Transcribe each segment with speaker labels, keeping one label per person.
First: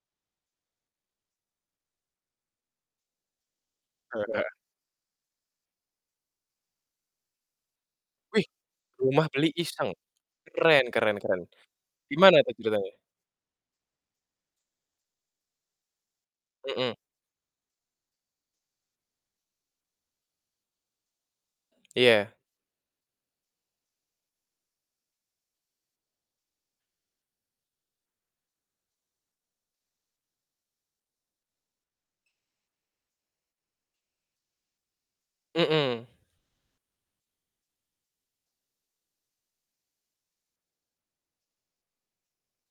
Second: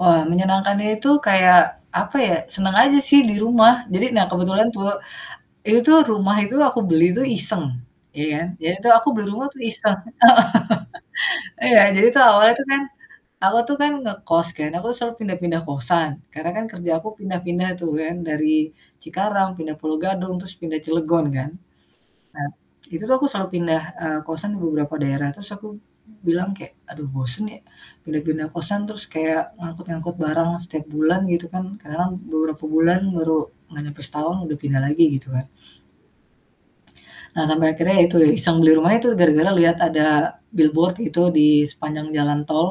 Speaker 1: Wah, menyenangkannya itu, apa ya, seneng aja sih di rumah. Jadi
Speaker 2: Heeh
Speaker 1: nah,
Speaker 2: heeh.
Speaker 1: kebetulan tuh, itu rumah itu aku beli tuh iseng, iya
Speaker 2: Wih!
Speaker 1: kan. Iya itu aku beli
Speaker 2: Rumah
Speaker 1: rumah
Speaker 2: beli,
Speaker 1: tuh
Speaker 2: iseng.
Speaker 1: iseng.
Speaker 2: Keren keren keren,
Speaker 1: Heeh, iya, jadi tuh
Speaker 2: gimana
Speaker 1: awalnya
Speaker 2: tuh
Speaker 1: tuh kan,
Speaker 2: ceritanya?
Speaker 1: aku tuh kan ngekos kan, aku selalu pindah-pindah kosan, karena kan kerja
Speaker 2: Mmm.
Speaker 1: aku pindah-pindah tuh kan. Dari Cikarang, pindah Pulo Gadung, terus pindah Cilegon kan.
Speaker 2: Iya.
Speaker 1: Nah, itu tuh aku selalu pindah, eee, kosan ke beberapa daerah, terus aku bilang kayak, "Aduh bosen ya, udah pindah kosan terus kayak ngangkut-ngangkut barang setiap bulan," gitu kan. Karena lam beberapa bulan baru gak nyampe setahun udah pindah lagi gitu kan.
Speaker 2: Mmm.
Speaker 1: Eee, sampai akhirnya ya itu ya, iseng. Beli rumahnya itu gara-gara liat ada billboard gitu, di sepanjang jalan tol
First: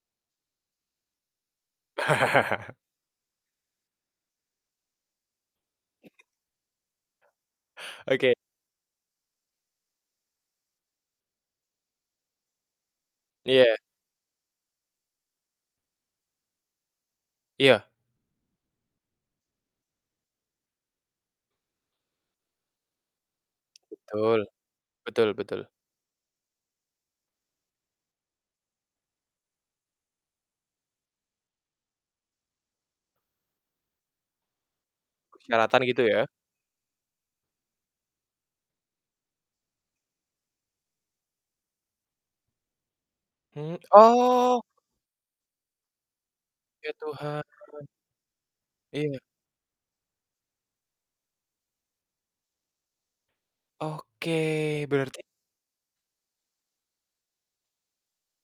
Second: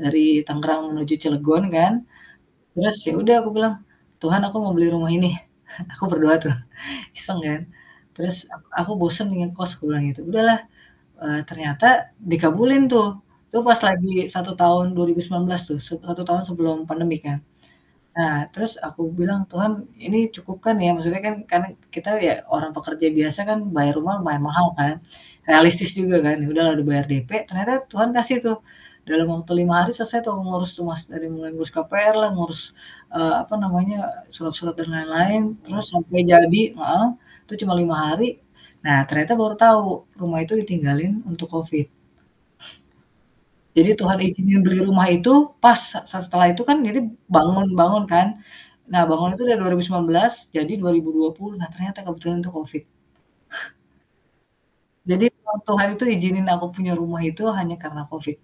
Speaker 1: dari Tangerang menuju Cilegon, kan. Terus ya udah aku bilang, "Tuhan aku mau beli rumah ini." Aku berdoa tuh, iseng kan,
Speaker 2: Oke.
Speaker 1: terus, "Aku aku bosen ngekos," aku bilang gitu. Udah lah, eee, ternyata dikabulin tuh, itu pas
Speaker 2: Iya.
Speaker 1: lagi 1 tahun 2019 tuh, set satu tahun sebelum pandemi kan.
Speaker 2: Iya.
Speaker 1: Nah, terus aku bilang, "Tuhan ini cukup kan ya?" Maksudnya kan karena kita ya orang pekerja biasa kan bayar rumah
Speaker 2: Betul,
Speaker 1: mayan mahal kan,
Speaker 2: betul betul.
Speaker 1: realistis juga kan. Ya udahlah udah bayar DP, ternyata Tuhan kasih tuh dalam waktu 5 hari selesai tuh ngurus rumah. Dari mulai ngurus KPR lah, ngurus, eee, apa namanya, surat-surat, dan lain-lain,
Speaker 2: Persyaratan,
Speaker 1: terus
Speaker 2: gitu ya?
Speaker 1: sampai jadi heeh, itu cuma 5 hari. Nah ternyata baru tahu, rumah itu ditinggalin untuk COVID.
Speaker 2: Hmm
Speaker 1: Jadi Tuhan izinin
Speaker 2: oh!
Speaker 1: beli rumah itu pas sa setelah itu kan
Speaker 2: Ya,
Speaker 1: jadi
Speaker 2: Tuhan.
Speaker 1: bangun-bangun kan, nah
Speaker 2: Iya.
Speaker 1: bangun itu dari 2019, jadi 2020. Nah, ternyata kebetulan untuk COVID.
Speaker 2: Oke, berarti
Speaker 1: Jadi Tuhan Tuhan itu izinin aku punya rumah itu hanya karena COVID.